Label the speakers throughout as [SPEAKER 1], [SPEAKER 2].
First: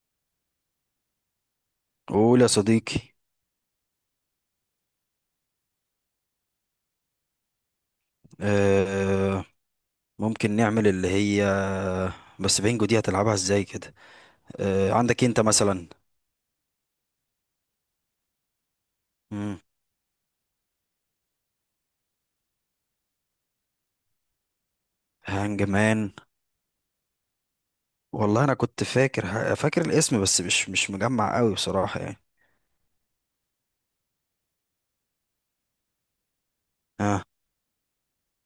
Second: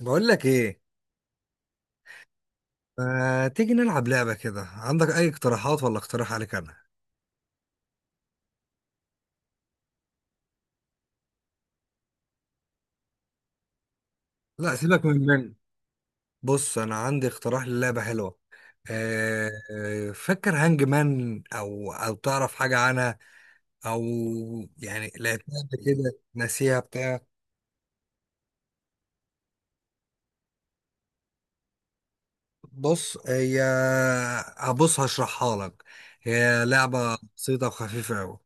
[SPEAKER 1] بقول لك ايه؟
[SPEAKER 2] قول يا صديقي.
[SPEAKER 1] ما تيجي نلعب لعبة كده؟ عندك اي اقتراحات ولا اقتراح عليك انا؟
[SPEAKER 2] آه ممكن نعمل اللي هي، بس بينجو دي هتلعبها ازاي كده؟
[SPEAKER 1] لا
[SPEAKER 2] آه،
[SPEAKER 1] سيبك
[SPEAKER 2] عندك
[SPEAKER 1] من
[SPEAKER 2] انت
[SPEAKER 1] من
[SPEAKER 2] مثلا.
[SPEAKER 1] بص انا عندي اقتراح للعبة حلوة.
[SPEAKER 2] مم.
[SPEAKER 1] فكر هانج مان او تعرف حاجة عنها؟ او يعني لعبتها
[SPEAKER 2] هانج
[SPEAKER 1] قبل
[SPEAKER 2] مان.
[SPEAKER 1] كده ناسيها بتاع.
[SPEAKER 2] والله انا كنت فاكر فاكر الاسم، بس مش مجمع قوي بصراحة يعني.
[SPEAKER 1] بص هي، هبص هشرحها لك. هي لعبة
[SPEAKER 2] اه،
[SPEAKER 1] بسيطة وخفيفة قوي.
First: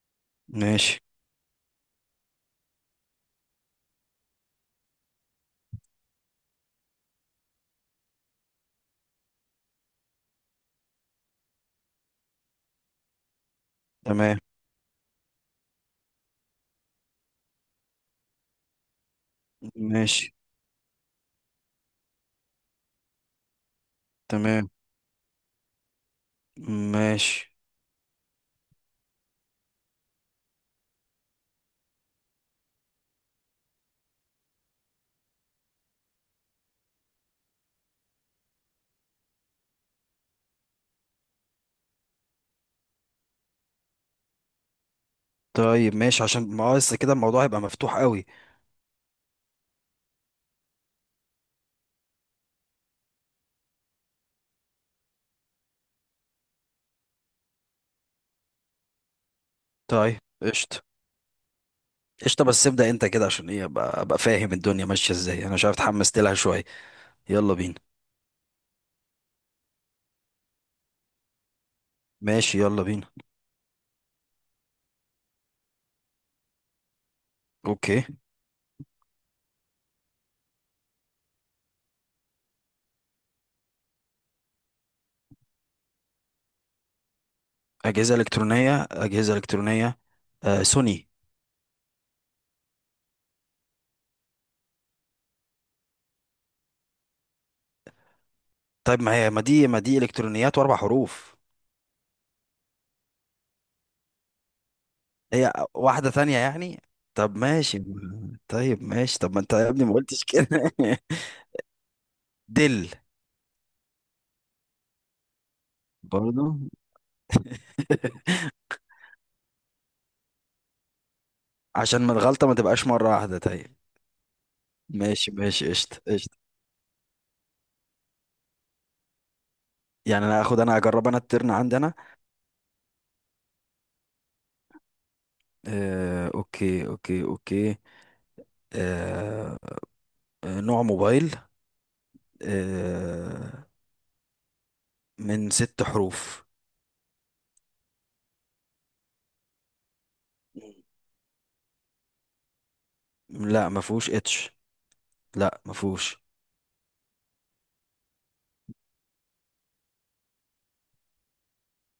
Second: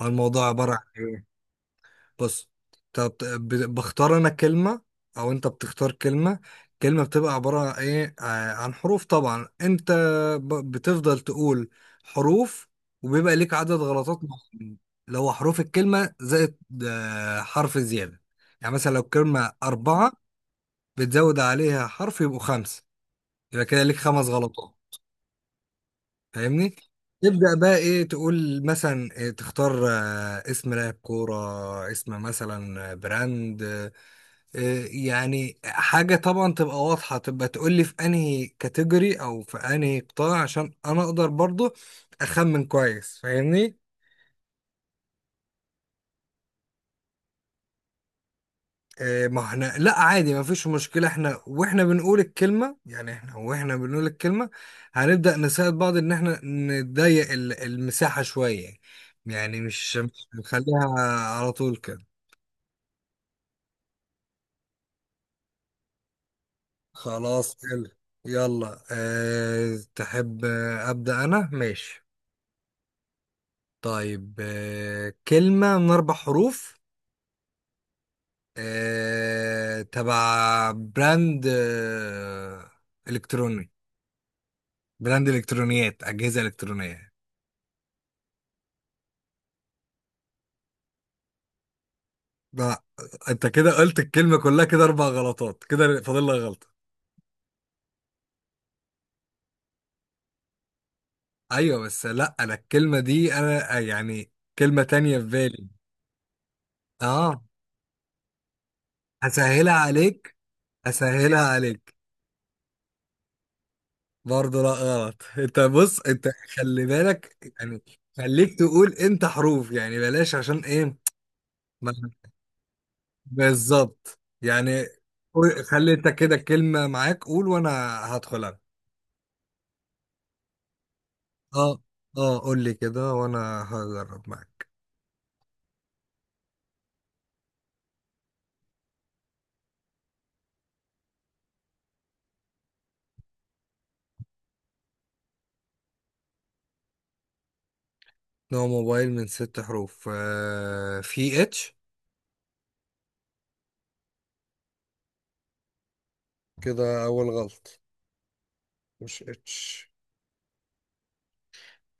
[SPEAKER 1] الموضوع عبارة عن
[SPEAKER 2] ماشي.
[SPEAKER 1] إيه؟ بص، طب بختار انا كلمة او انت بتختار كلمة. كلمة بتبقى عبارة عن ايه؟ عن حروف طبعا. انت بتفضل تقول حروف، وبيبقى ليك عدد غلطات
[SPEAKER 2] تمام.
[SPEAKER 1] معينة، اللي هو حروف الكلمة زائد حرف زيادة. يعني مثلا لو كلمة أربعة
[SPEAKER 2] ماشي.
[SPEAKER 1] بتزود عليها حرف يبقوا خمسة، يبقى كده ليك خمس
[SPEAKER 2] تمام.
[SPEAKER 1] غلطات. فاهمني؟
[SPEAKER 2] ماشي.
[SPEAKER 1] تبدأ بقى ايه، تقول مثلا إيه، تختار اسم لاعب كورة، اسم مثلا براند، يعني حاجة طبعا تبقى واضحة، تبقى تقولي في انهي كاتيجوري او في انهي قطاع، عشان انا اقدر برضو اخمن كويس. فاهمني؟
[SPEAKER 2] طيب، ماشي عشان ما هو لسه كده الموضوع هيبقى مفتوح قوي.
[SPEAKER 1] ما احنا لا عادي، ما فيش مشكلة، احنا واحنا بنقول الكلمة، يعني احنا واحنا بنقول الكلمة هنبدأ نساعد بعض ان احنا نضيق المساحة شوية. يعني مش
[SPEAKER 2] طيب
[SPEAKER 1] مش
[SPEAKER 2] قشطة.
[SPEAKER 1] نخليها على طول كده.
[SPEAKER 2] قشطة، بس ابدأ انت كده عشان ايه ابقى فاهم الدنيا ماشية ازاي، انا مش عارف، اتحمست لها شوية. يلا
[SPEAKER 1] خلاص
[SPEAKER 2] بينا.
[SPEAKER 1] حلو. يلا. أه، تحب أبدأ أنا؟ ماشي.
[SPEAKER 2] ماشي يلا بينا.
[SPEAKER 1] طيب كلمة من أربع حروف،
[SPEAKER 2] اوكي.
[SPEAKER 1] تبع براند إلكتروني، براند إلكترونيات، أجهزة إلكترونية.
[SPEAKER 2] اجهزه الكترونيه اجهزه الكترونيه. سوني.
[SPEAKER 1] لا، أنت كده قلت الكلمة كلها. كده أربع غلطات، كده فاضل لك غلطة.
[SPEAKER 2] طيب ما هي، ما دي الكترونيات واربع حروف؟
[SPEAKER 1] أيوة بس لا، أنا الكلمة دي أنا يعني كلمة تانية في
[SPEAKER 2] هي
[SPEAKER 1] بالي.
[SPEAKER 2] واحده ثانيه يعني؟ طب
[SPEAKER 1] أه.
[SPEAKER 2] ماشي. طيب ماشي، طب ما انت يا
[SPEAKER 1] هسهلها
[SPEAKER 2] ابني ما قلتش
[SPEAKER 1] عليك،
[SPEAKER 2] كده.
[SPEAKER 1] هسهلها عليك.
[SPEAKER 2] دل.
[SPEAKER 1] برضه لا غلط. أنت بص، أنت
[SPEAKER 2] برضو.
[SPEAKER 1] خلي بالك يعني، خليك تقول امتى حروف يعني بلاش، عشان ايه؟ ما-
[SPEAKER 2] عشان ما الغلطه ما تبقاش مره واحده. طيب.
[SPEAKER 1] بالظبط يعني.
[SPEAKER 2] ماشي ماشي
[SPEAKER 1] خلي
[SPEAKER 2] قشطه
[SPEAKER 1] انت كده
[SPEAKER 2] قشطه.
[SPEAKER 1] الكلمة معاك، قول وانا هدخل انا.
[SPEAKER 2] يعني انا اخد انا اجرب انا الترن
[SPEAKER 1] اه،
[SPEAKER 2] عندي انا.
[SPEAKER 1] اه قول لي كده وانا هجرب معاك.
[SPEAKER 2] آه اوكي اوكي اوكي. آه نوع موبايل، آه من ست حروف.
[SPEAKER 1] نوع موبايل من ست حروف؟ آه، في اتش؟
[SPEAKER 2] لا ما فيهوش اتش. لا مفهوش.
[SPEAKER 1] كده اول غلط، مش اتش.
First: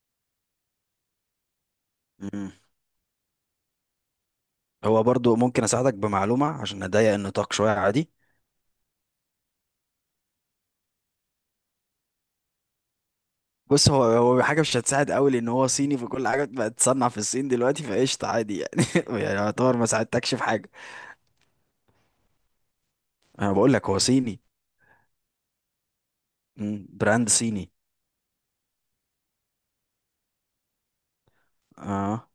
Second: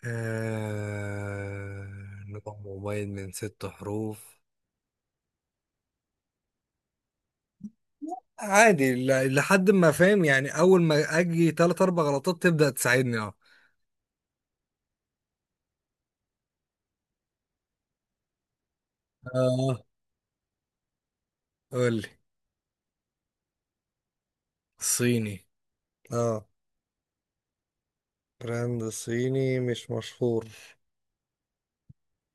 [SPEAKER 1] آه،
[SPEAKER 2] مم.
[SPEAKER 1] نوع موبايل من ست حروف.
[SPEAKER 2] هو برضو ممكن اساعدك بمعلومه عشان اضيق النطاق شويه، عادي؟
[SPEAKER 1] عادي، لحد ما فاهم يعني، اول ما اجي تلات اربع غلطات تبدأ تساعدني. اه،
[SPEAKER 2] بص، هو حاجه مش هتساعد قوي لان هو صيني، فكل حاجه بقت تصنع في الصين دلوقتي، فقشطه عادي يعني. يعني يعتبر
[SPEAKER 1] اه
[SPEAKER 2] ما ساعدتكش في حاجه.
[SPEAKER 1] قول لي.
[SPEAKER 2] انا بقول لك هو صيني.
[SPEAKER 1] صيني؟ اه.
[SPEAKER 2] براند صيني.
[SPEAKER 1] براند صيني مش مشهور؟
[SPEAKER 2] اه.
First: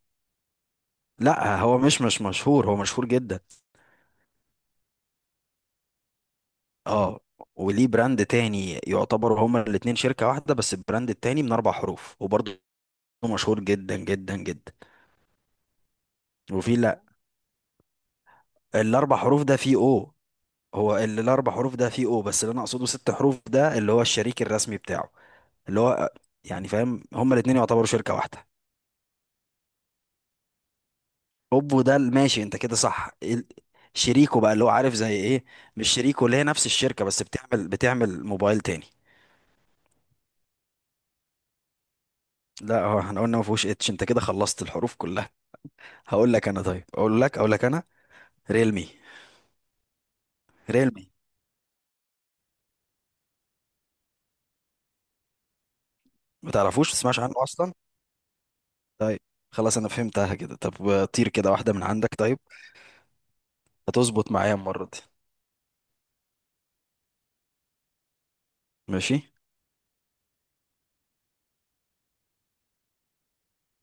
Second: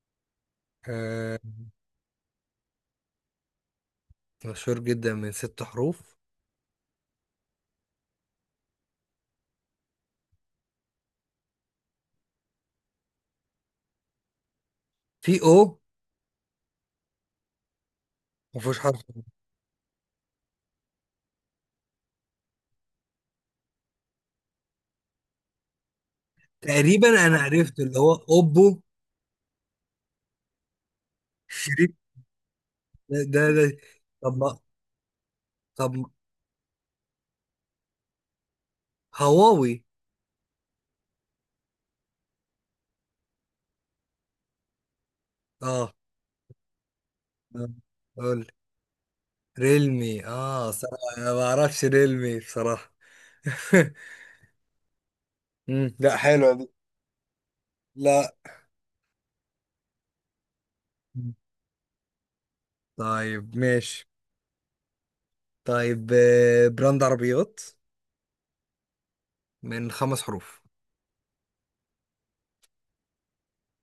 [SPEAKER 1] آه.
[SPEAKER 2] لا هو مش مشهور، هو مشهور جدا.
[SPEAKER 1] مشهور جدا من ست حروف.
[SPEAKER 2] اه. وليه براند تاني، يعتبروا هما الاتنين شركه واحده، بس البراند التاني من اربع حروف، وبرضه مشهور جدا جدا جدا.
[SPEAKER 1] في او؟
[SPEAKER 2] وفي لا.
[SPEAKER 1] مفيهوش حرف؟
[SPEAKER 2] الاربع حروف ده فيه او. هو اللي الاربع حروف ده فيه او، بس اللي انا اقصده ست حروف ده اللي هو الشريك الرسمي بتاعه. اللي هو، يعني فاهم،
[SPEAKER 1] تقريبا
[SPEAKER 2] هما
[SPEAKER 1] انا
[SPEAKER 2] الاتنين
[SPEAKER 1] عرفت،
[SPEAKER 2] يعتبروا
[SPEAKER 1] اللي هو
[SPEAKER 2] شركة واحدة.
[SPEAKER 1] اوبو
[SPEAKER 2] اوبو
[SPEAKER 1] شريك.
[SPEAKER 2] ده ماشي، انت كده صح.
[SPEAKER 1] ده، ده، ده. طب
[SPEAKER 2] شريكه بقى
[SPEAKER 1] ما-
[SPEAKER 2] اللي هو، عارف زي ايه، مش
[SPEAKER 1] طب ما-
[SPEAKER 2] شريكه، اللي هي نفس الشركة بس بتعمل موبايل تاني.
[SPEAKER 1] هواوي؟
[SPEAKER 2] لا هو احنا قلنا ما فيهوش اتش، انت كده خلصت الحروف كلها.
[SPEAKER 1] اه.
[SPEAKER 2] هقول لك انا، طيب اقول لك
[SPEAKER 1] آه.
[SPEAKER 2] انا.
[SPEAKER 1] قول.
[SPEAKER 2] ريلمي.
[SPEAKER 1] ريلمي؟ اه
[SPEAKER 2] ريلمي.
[SPEAKER 1] صراحة انا ما اعرفش ريلمي بصراحة. مم، لا
[SPEAKER 2] ما
[SPEAKER 1] حلوة دي.
[SPEAKER 2] تعرفوش، ما تسمعش عنه اصلا؟
[SPEAKER 1] لا.
[SPEAKER 2] طيب. خلاص انا فهمتها كده، طب طير كده واحدة من عندك، طيب.
[SPEAKER 1] طيب ماشي.
[SPEAKER 2] هتظبط معايا المرة دي.
[SPEAKER 1] طيب براند عربيات
[SPEAKER 2] ماشي.
[SPEAKER 1] من خمس حروف.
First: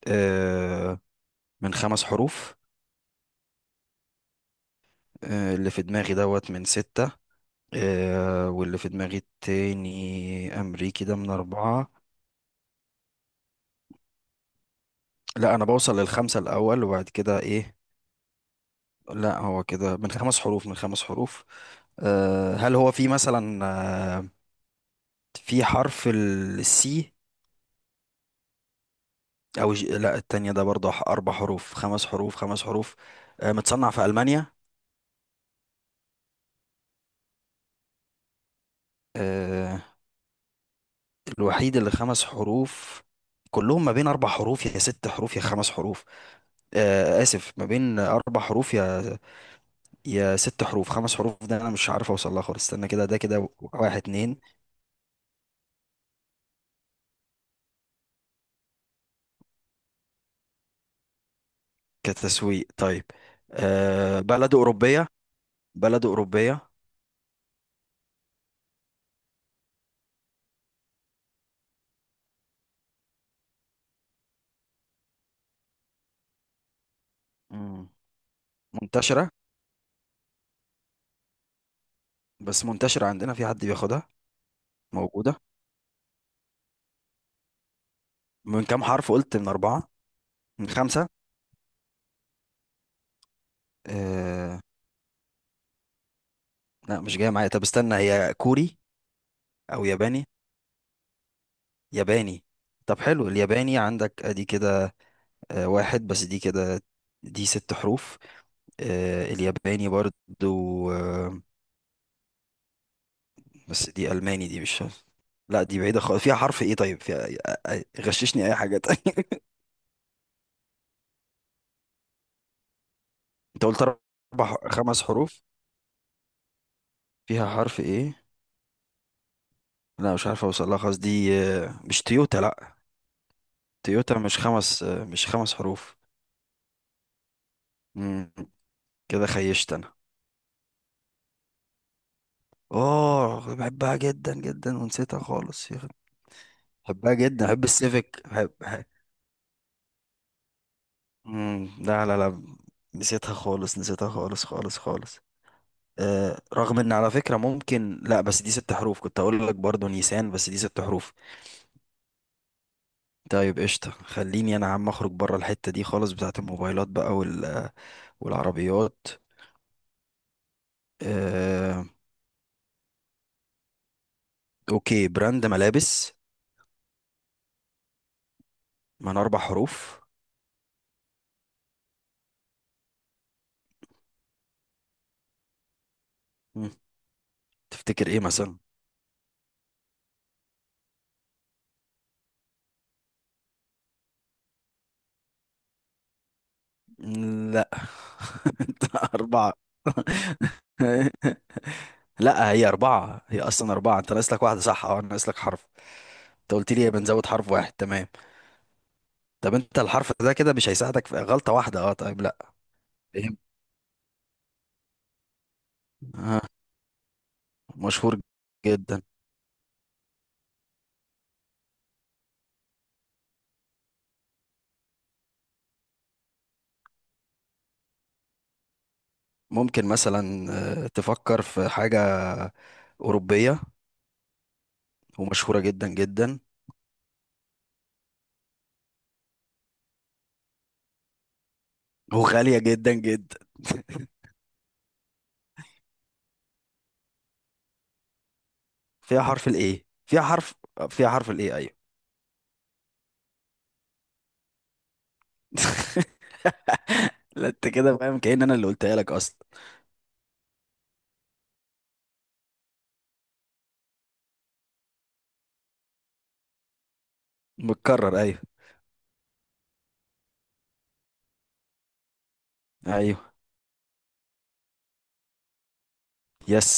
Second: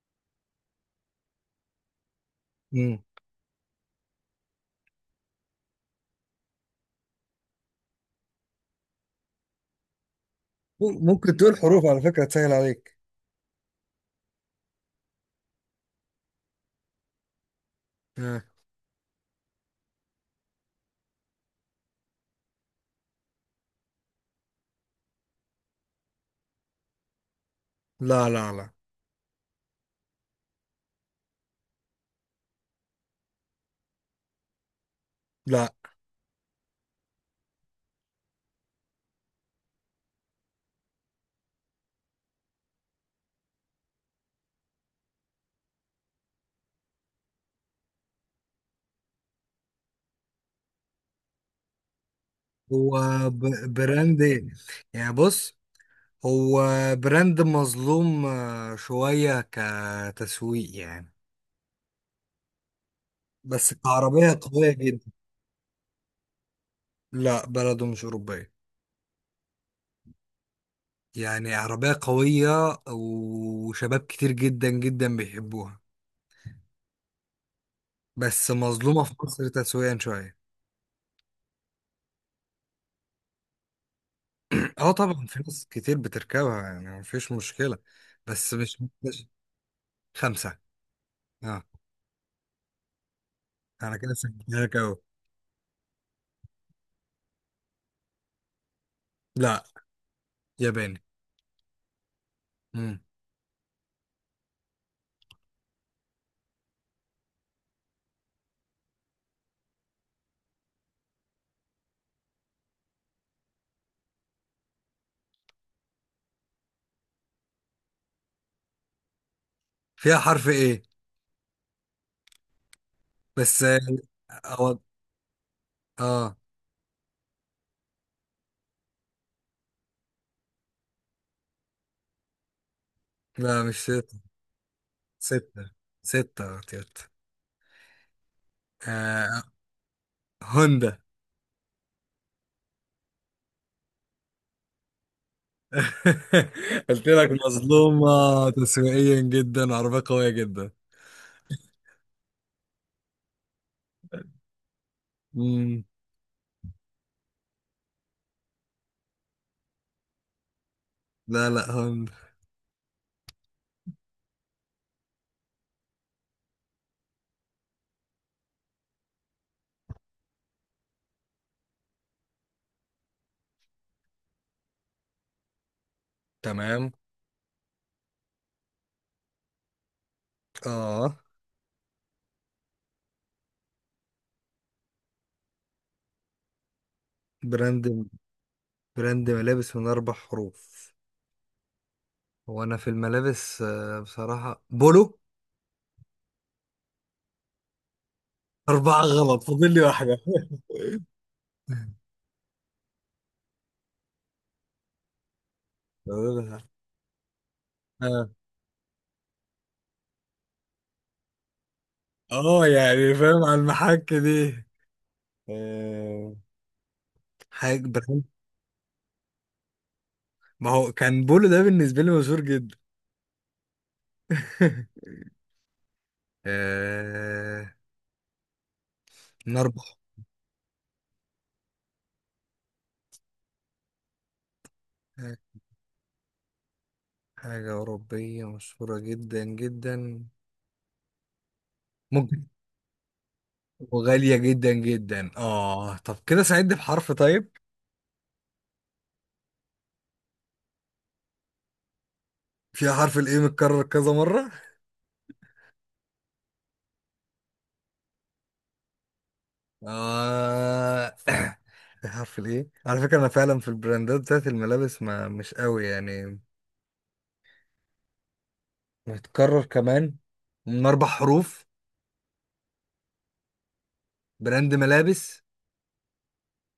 [SPEAKER 2] آه، من خمس حروف.
[SPEAKER 1] مم.
[SPEAKER 2] اللي في دماغي دوت من ستة، واللي في دماغي التاني أمريكي ده من
[SPEAKER 1] ممكن تقول حروف
[SPEAKER 2] أربعة.
[SPEAKER 1] على فكرة تسهل عليك.
[SPEAKER 2] لا أنا بوصل للخمسة الأول وبعد كده إيه. لا هو كده من خمس حروف من خمس حروف. هل هو في مثلا، آه، في حرف السي؟
[SPEAKER 1] لا لا لا،
[SPEAKER 2] أو لا، التانية ده برضه أربع حروف، خمس حروف، خمس حروف. متصنع في ألمانيا.
[SPEAKER 1] لا.
[SPEAKER 2] آه، الوحيد اللي خمس حروف، كلهم ما بين أربع حروف يا ست حروف يا خمس حروف. آسف، ما بين أربع حروف يا ست حروف، خمس حروف ده أنا مش عارف أوصل لها خالص. استنى
[SPEAKER 1] هو
[SPEAKER 2] كده، ده كده واحد
[SPEAKER 1] براند
[SPEAKER 2] اتنين.
[SPEAKER 1] ايه يعني؟ بص، هو براند مظلوم شوية كتسويق يعني،
[SPEAKER 2] كتسويق طيب.
[SPEAKER 1] بس كعربية
[SPEAKER 2] بلد
[SPEAKER 1] قوية جدا.
[SPEAKER 2] أوروبية، بلد أوروبية.
[SPEAKER 1] لا بلده مش أوروبية، يعني عربية قوية وشباب كتير جدا جدا بيحبوها،
[SPEAKER 2] مم.
[SPEAKER 1] بس مظلومة في
[SPEAKER 2] منتشرة.
[SPEAKER 1] مصر تسويقيا شوية.
[SPEAKER 2] بس منتشرة عندنا، في حد بياخدها؟
[SPEAKER 1] اه طبعا في
[SPEAKER 2] موجودة.
[SPEAKER 1] ناس كتير بتركبها، يعني مفيش مشكلة، بس
[SPEAKER 2] من كام حرف قلت، من أربعة؟
[SPEAKER 1] خمسة.
[SPEAKER 2] من خمسة.
[SPEAKER 1] اه. انا كده سجلتها
[SPEAKER 2] آه.
[SPEAKER 1] لك اهو.
[SPEAKER 2] لا مش جاية معايا، طب استنى، هي كوري
[SPEAKER 1] لا.
[SPEAKER 2] أو ياباني؟
[SPEAKER 1] ياباني.
[SPEAKER 2] ياباني. طب حلو، الياباني عندك أدي كده. واحد بس دي كده، دي ست حروف. الياباني برضو، بس دي ألماني، دي مش. لا دي بعيدة خالص، فيها حرف ايه؟ طيب، فيها غششني اي حاجة تانية.
[SPEAKER 1] فيها حرف ايه بس،
[SPEAKER 2] انت
[SPEAKER 1] اه.
[SPEAKER 2] قلت اربع
[SPEAKER 1] أو...
[SPEAKER 2] خمس حروف.
[SPEAKER 1] اه.
[SPEAKER 2] فيها حرف ايه؟ لا مش عارف اوصل لها خالص، دي مش تويوتا، لا
[SPEAKER 1] لا مش
[SPEAKER 2] تويوتا
[SPEAKER 1] ستة،
[SPEAKER 2] مش خمس، مش خمس
[SPEAKER 1] ستة.
[SPEAKER 2] حروف.
[SPEAKER 1] ستة يا تيت.
[SPEAKER 2] مم، كده
[SPEAKER 1] آه...
[SPEAKER 2] خيشت انا.
[SPEAKER 1] هوندا.
[SPEAKER 2] اه بحبها جدا جدا ونسيتها خالص يا أخي.
[SPEAKER 1] قلت
[SPEAKER 2] بحبها
[SPEAKER 1] لك
[SPEAKER 2] جدا، بحب السيفيك،
[SPEAKER 1] مظلومة تسويقيا جدا، عربية قوية جدا.
[SPEAKER 2] مم، لا لا لا. نسيتها خالص، نسيتها خالص خالص خالص.
[SPEAKER 1] مم.
[SPEAKER 2] رغم ان على فكرة ممكن، لا بس دي ست حروف، كنت اقول لك برضو نيسان، بس دي ست حروف.
[SPEAKER 1] لا لا، هوندا.
[SPEAKER 2] طيب قشطة، خليني انا عم اخرج بره الحتة دي خالص بتاعت الموبايلات بقى والعربيات. آه... اوكي، براند ملابس،
[SPEAKER 1] تمام.
[SPEAKER 2] من اربع حروف.
[SPEAKER 1] اه،
[SPEAKER 2] مم،
[SPEAKER 1] براند
[SPEAKER 2] تفتكر ايه مثلا؟
[SPEAKER 1] براند ملابس من اربع حروف. هو انا في الملابس بصراحة بولو.
[SPEAKER 2] مم، لا. انت
[SPEAKER 1] اربعة غلط،
[SPEAKER 2] اربعة.
[SPEAKER 1] فاضل لي واحدة.
[SPEAKER 2] لا هي اربعة، هي اصلا اربعة، انت ناقص لك واحدة، صح، اه ناقص لك حرف.
[SPEAKER 1] فاضل لي
[SPEAKER 2] انت
[SPEAKER 1] واحدة.
[SPEAKER 2] قلت لي بنزود حرف واحد، تمام.
[SPEAKER 1] اه.
[SPEAKER 2] طب انت الحرف ده كده مش هيساعدك في غلطة واحدة، اه طيب لا.
[SPEAKER 1] يعني
[SPEAKER 2] فيلم
[SPEAKER 1] فاهم، على المحك دي. آه، حاجة
[SPEAKER 2] مشهور
[SPEAKER 1] براند.
[SPEAKER 2] جدا.
[SPEAKER 1] ما هو كان بولو ده بالنسبة لي مشهور جدا. آه،
[SPEAKER 2] ممكن
[SPEAKER 1] نربح.
[SPEAKER 2] مثلا، تفكر في حاجة أوروبية ومشهورة جدا جدا
[SPEAKER 1] حاجة أوروبية مشهورة جدا جدا؟ ممكن.
[SPEAKER 2] وغالية جدا جدا.
[SPEAKER 1] وغالية جدا جدا؟ اه، طب كده ساعدني بحرف طيب.
[SPEAKER 2] فيها حرف الايه، فيها حرف. فيها حرف الايه، ايوه.
[SPEAKER 1] فيها حرف الايه متكرر كذا مرة.
[SPEAKER 2] لا انت كده فاهم، كأن انا اللي قلتها لك اصلا.
[SPEAKER 1] اه. فيها حرف الايه على فكرة، انا فعلا في البراندات بتاعت الملابس ما مش قوي يعني.
[SPEAKER 2] متكرر، ايوه.
[SPEAKER 1] متكرر كمان، من اربع حروف،
[SPEAKER 2] ايوه.
[SPEAKER 1] براند ملابس.
[SPEAKER 2] يس.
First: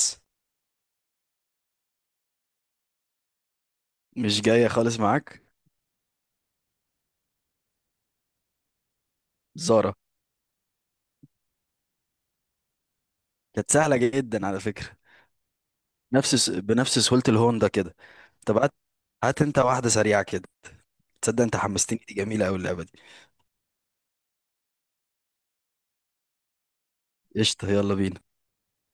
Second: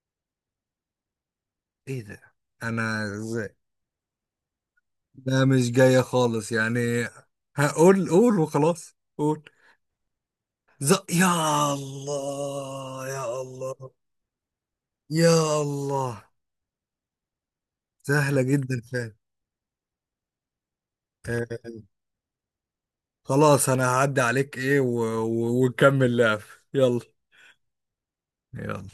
[SPEAKER 1] ايه ده؟ انا
[SPEAKER 2] مش جاية خالص معاك.
[SPEAKER 1] لا مش جاية خالص يعني. هقول، قول وخلاص، قول.
[SPEAKER 2] زارا.
[SPEAKER 1] ز... يا الله، يا
[SPEAKER 2] كانت
[SPEAKER 1] الله،
[SPEAKER 2] سهلة جدا على فكرة.
[SPEAKER 1] يا الله.
[SPEAKER 2] بنفس سهولة الهوندا كده.
[SPEAKER 1] سهلة
[SPEAKER 2] طب هات
[SPEAKER 1] جدا فعلا.
[SPEAKER 2] هات انت واحدة سريعة كده. تصدق، انت
[SPEAKER 1] آه،
[SPEAKER 2] حمستني، دي جميلة قوي اللعبة دي.
[SPEAKER 1] خلاص انا هعدي عليك، ايه وكمل لعب. يلا.
[SPEAKER 2] قشطة يلا بينا.
[SPEAKER 1] يلا.